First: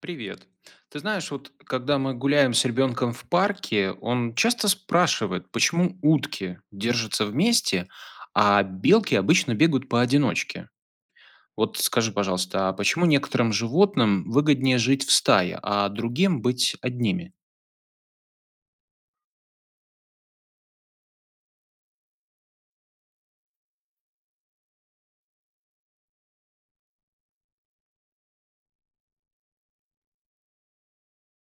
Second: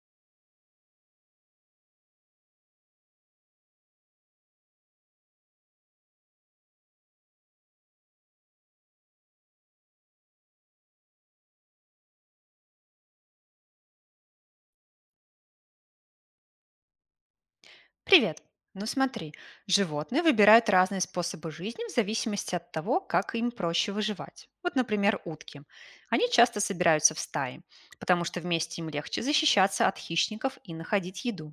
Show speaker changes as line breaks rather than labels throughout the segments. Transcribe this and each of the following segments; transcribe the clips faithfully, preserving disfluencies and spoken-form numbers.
Привет. Ты знаешь, вот когда мы гуляем с ребенком в парке, он часто спрашивает, почему утки держатся вместе, а белки обычно бегают поодиночке. Вот скажи, пожалуйста, а почему некоторым животным выгоднее жить в стае, а другим быть одними?
Привет! Ну смотри, животные выбирают разные способы жизни в зависимости от того, как им проще выживать. Вот, например, утки. Они часто собираются в стаи, потому что вместе им легче защищаться от хищников и находить еду.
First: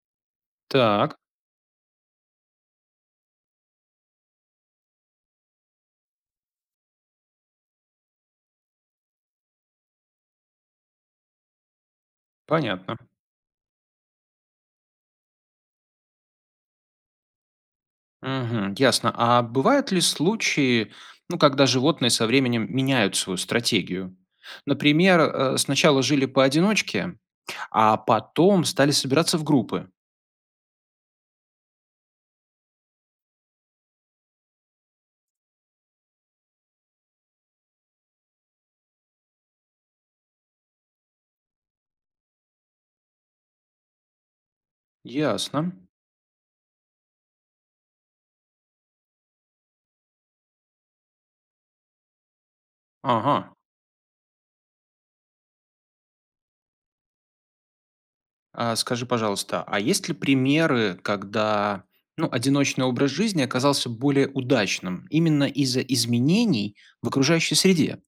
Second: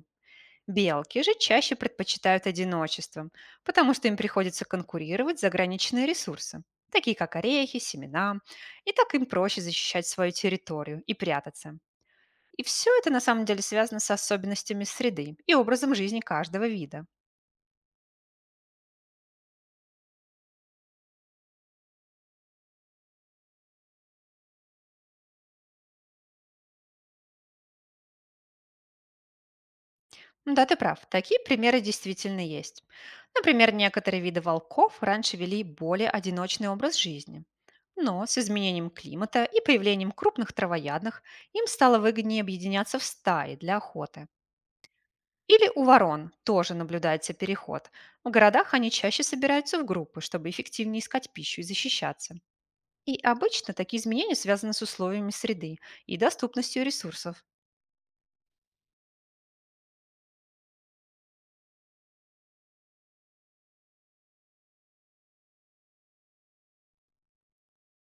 Так,
Белки же чаще предпочитают одиночество, потому что им приходится конкурировать за ограниченные ресурсы, такие как орехи, семена, и так им проще защищать свою территорию и прятаться. И все
понятно.
это на самом деле связано с особенностями среды и образом жизни каждого вида.
Мгм, ясно. А бывают ли случаи, ну, когда животные со временем меняют свою стратегию? Например, э, сначала жили поодиночке, а потом стали собираться в группы.
Да, ты прав. Такие примеры действительно есть. Например, некоторые виды волков раньше вели более одиночный образ жизни. Но с изменением климата и появлением крупных травоядных им стало выгоднее объединяться в стаи для охоты.
Ясно.
Или у ворон тоже наблюдается переход. В городах они чаще собираются в группы, чтобы эффективнее искать пищу и защищаться. И
Ага.
обычно такие изменения связаны с условиями среды и доступностью ресурсов.
А скажи, пожалуйста, а есть ли примеры, когда, ну, одиночный образ жизни оказался более удачным именно из-за изменений в окружающей среде?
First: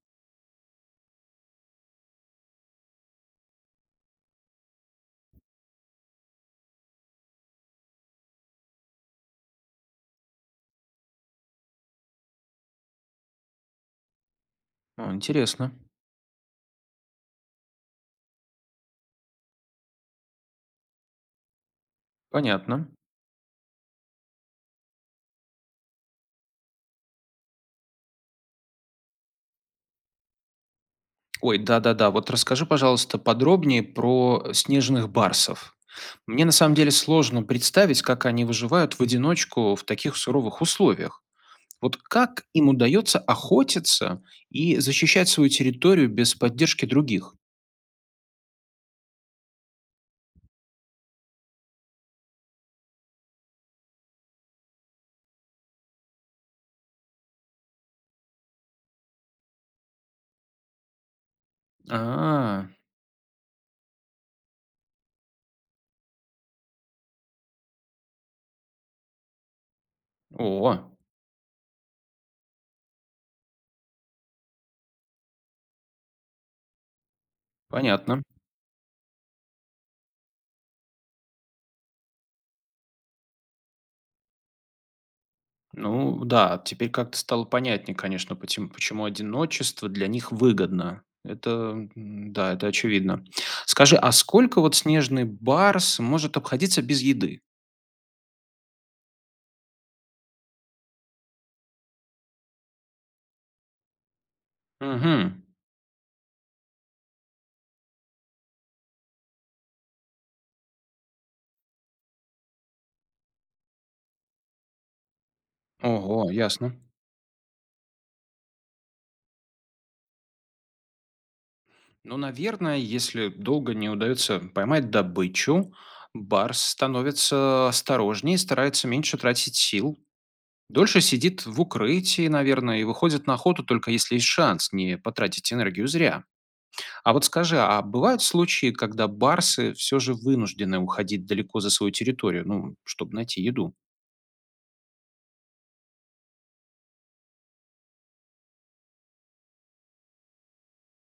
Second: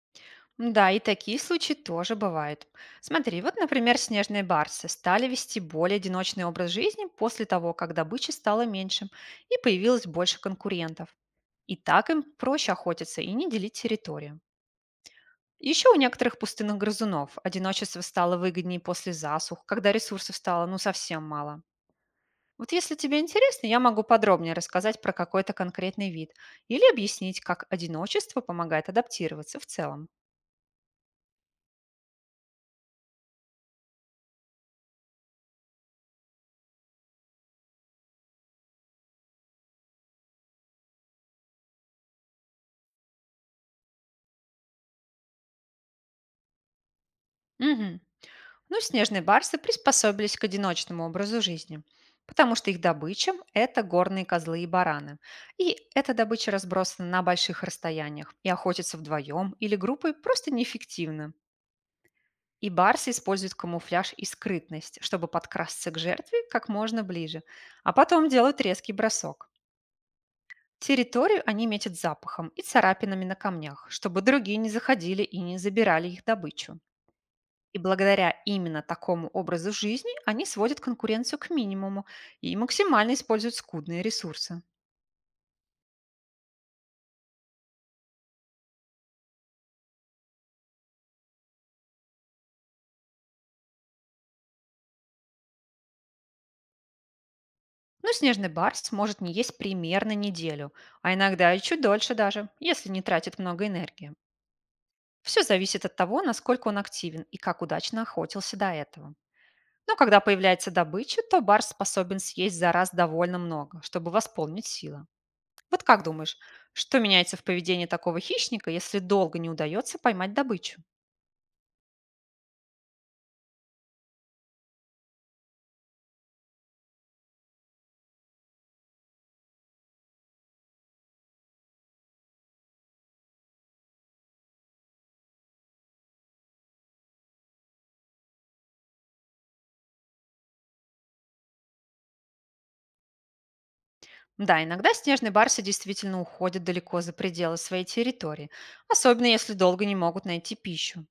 Да, и такие случаи тоже бывают. Смотри, вот, например, снежные барсы стали вести более одиночный образ жизни после того, как добычи стало меньше и появилось больше конкурентов. И так им проще охотиться и не делить территорию.
О, интересно.
Еще у некоторых пустынных грызунов одиночество стало выгоднее после засух, когда ресурсов стало ну совсем мало. Вот
Понятно.
если тебе интересно, я могу подробнее рассказать про какой-то конкретный вид или объяснить, как одиночество помогает адаптироваться в целом.
Ой, да-да-да, вот расскажи, пожалуйста, подробнее про э, снежных барсов. Мне на самом деле сложно представить, как они выживают в одиночку в таких суровых условиях. Вот как им удается охотиться и защищать свою территорию без поддержки других?
Мгм. Но снежные барсы приспособились к одиночному образу жизни, потому что их добыча – это горные козлы и бараны. И эта добыча разбросана на больших расстояниях, и охотиться вдвоем или группой просто неэффективно.
А,
И барсы используют камуфляж и скрытность, чтобы подкрасться к жертве как можно ближе, а потом делают резкий бросок.
о,
Территорию они метят запахом и царапинами на камнях, чтобы другие не заходили и не забирали их добычу. И
понятно.
благодаря именно такому образу жизни они сводят конкуренцию к минимуму и максимально используют скудные ресурсы.
Ну да, теперь как-то стало понятнее, конечно, потем- почему одиночество для них выгодно. Это, м, да, это очевидно. Скажи, а сколько вот снежный барс может обходиться без еды?
Но снежный барс может не есть примерно неделю, а иногда и чуть дольше даже, если не тратит много энергии.
Угу.
Все зависит от того, насколько он активен и как удачно охотился до этого. Но когда появляется добыча, то барс способен съесть за раз довольно много, чтобы восполнить силы. Вот как
Ого,
думаешь,
ясно.
что меняется в поведении такого хищника, если долго не удается поймать добычу?
Ну, наверное, если долго не удается поймать добычу, барс становится осторожнее и старается меньше тратить сил, дольше сидит в укрытии, наверное, и выходит на охоту, только если есть шанс не потратить энергию зря. А вот скажи, а бывают случаи, когда барсы все же вынуждены уходить далеко за свою территорию, ну, чтобы найти еду?
Да, иногда снежные барсы действительно уходят далеко за пределы своей территории, особенно если долго не могут найти пищу.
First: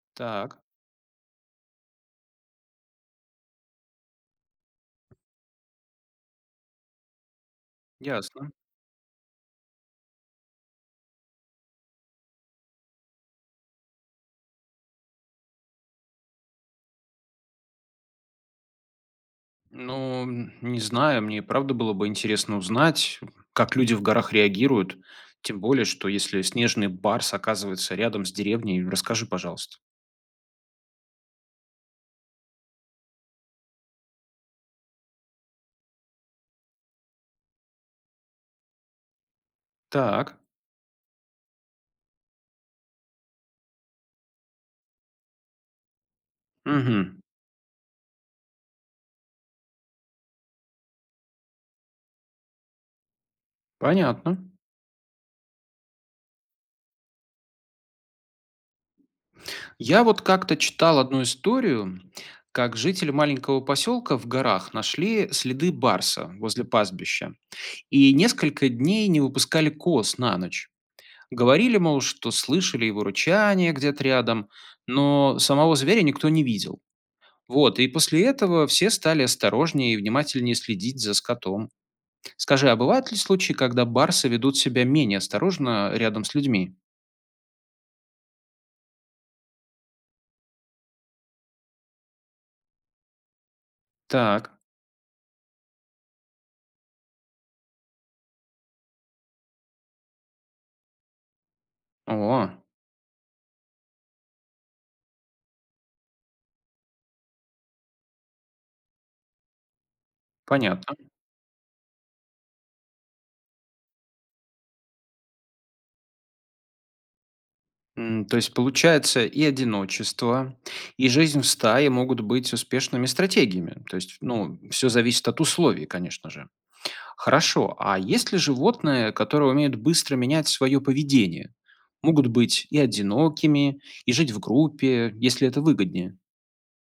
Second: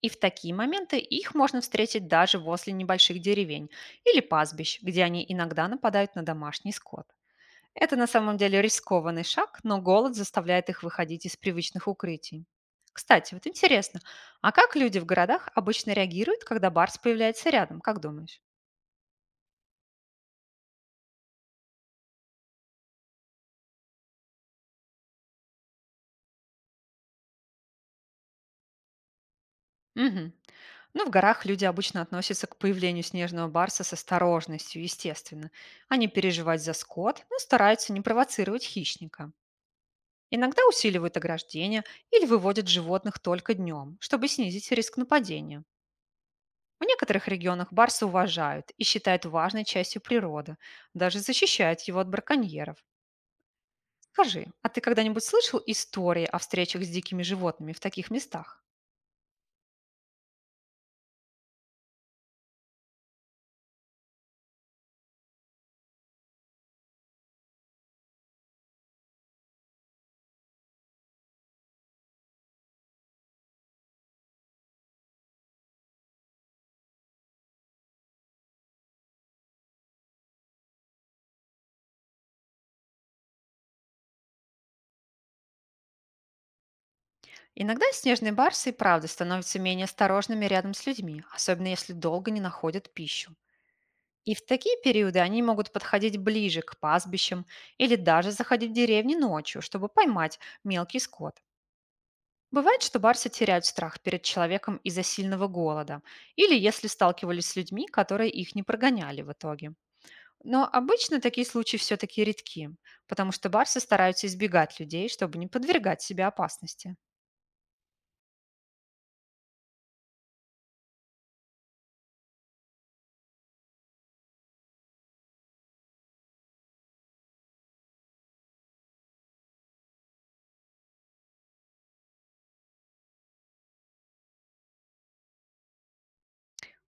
И в такие
Так,
моменты их можно встретить даже возле небольших деревень или пастбищ, где они иногда нападают на домашний скот. Это на самом
ясно.
деле рискованный шаг, но голод заставляет их выходить из привычных укрытий. Кстати, вот интересно, а как люди в городах обычно реагируют, когда барс появляется рядом, как думаешь?
Ну, м, не знаю, мне и правда было бы интересно узнать, как люди в горах реагируют. Тем более, что если снежный барс оказывается рядом с деревней, расскажи, пожалуйста.
Мгм. Ну, в горах люди обычно относятся к появлению снежного барса с осторожностью, естественно. Они переживают за скот, но стараются не провоцировать хищника.
Так,
Иногда усиливают ограждение или выводят животных только днем, чтобы снизить риск нападения. В
угу,
некоторых регионах барса уважают и считают важной частью природы, даже защищают его от браконьеров.
понятно.
Скажи, а ты когда-нибудь слышал истории о встречах с дикими животными в таких местах?
Я вот как-то читал одну историю, как жители маленького поселка в горах нашли следы барса возле пастбища и несколько дней не выпускали коз на ночь. Говорили, мол, что слышали его рычание где-то рядом, но самого зверя никто не видел. Вот, и после этого все стали осторожнее и внимательнее следить за скотом. Скажи, а бывают ли случаи, когда барсы ведут себя менее осторожно рядом с людьми?
Иногда снежные барсы и правда становятся менее осторожными рядом с людьми, особенно если долго не находят пищу. И в
Так,
такие периоды они могут подходить ближе к пастбищам или даже заходить в деревни ночью, чтобы поймать мелкий скот.
о,
Бывает, что барсы теряют страх перед человеком из-за сильного голода или если сталкивались с людьми, которые их не прогоняли в итоге. Но
понятно.
обычно такие случаи все-таки редки, потому что барсы стараются избегать людей, чтобы не подвергать себя опасности.
М, то есть, получается, и одиночество, и жизнь в стае могут быть успешными стратегиями. То есть, ну, все зависит от условий, конечно же. Хорошо, а есть ли животные, которые умеют быстро менять свое поведение? Могут быть и одинокими, и жить в группе, если это выгоднее.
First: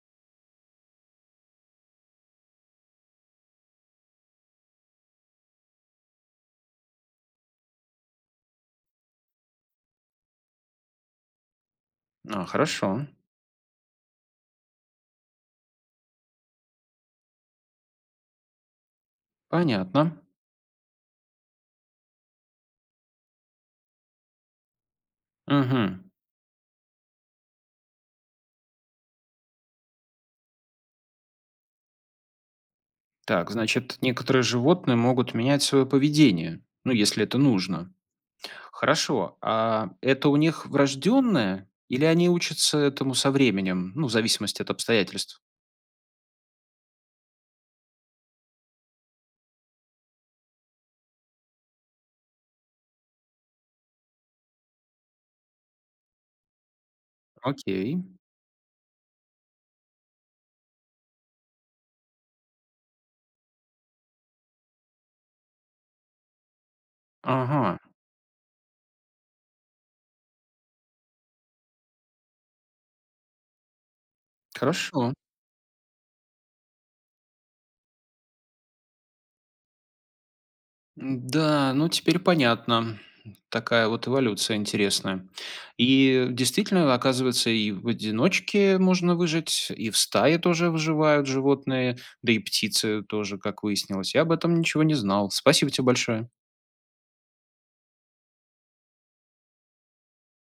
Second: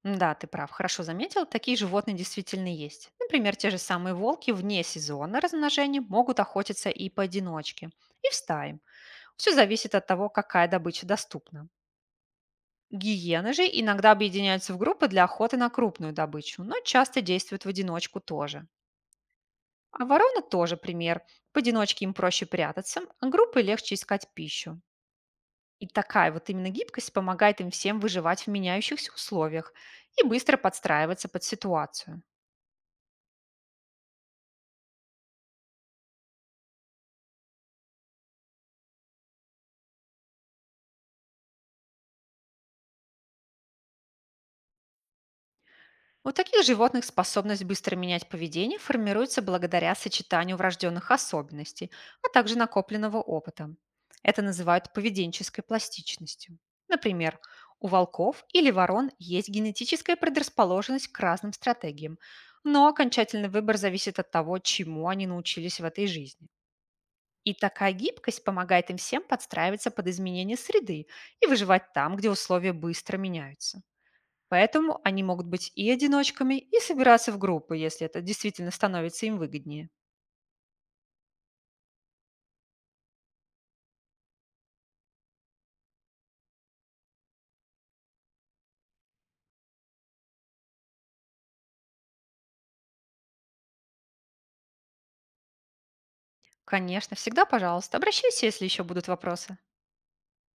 Да, ты прав, хорошо заметил, такие животные действительно есть. Например, те же самые волки вне сезона размножения могут охотиться и поодиночке, и в стае. Все зависит от того, какая добыча доступна.
А, хорошо,
Гиены же иногда объединяются в группы для охоты на крупную добычу, но часто действуют в одиночку тоже. А
понятно.
вороны тоже пример. Поодиночке им проще прятаться, а группы легче искать пищу. И
Мгм.
такая вот именно гибкость помогает им всем выживать в меняющихся условиях и быстро подстраиваться под ситуацию.
Так, значит, некоторые животные могут менять свое поведение, ну, если это нужно. Хорошо. А это у них врожденное или они учатся этому со временем, ну, в зависимости от обстоятельств?
У таких животных способность быстро менять поведение формируется благодаря сочетанию врожденных особенностей, а также накопленного опыта. Это называют поведенческой пластичностью. Например, у
Окей.
волков или ворон есть генетическая предрасположенность к разным стратегиям, но окончательный выбор зависит от того, чему они научились в этой жизни. И
Ага.
такая гибкость помогает им всем подстраиваться под изменения среды и выживать там, где условия быстро меняются. Поэтому
Хорошо.
они могут быть и одиночками, и собираться в группы, если это действительно становится им выгоднее.
Да, ну теперь понятно. Такая вот эволюция интересная. И действительно, оказывается, и в одиночке можно выжить, и в стае тоже выживают животные, да и птицы тоже, как выяснилось. Я об этом ничего не знал. Спасибо тебе большое.
Конечно, всегда, пожалуйста, обращайся, если еще будут вопросы.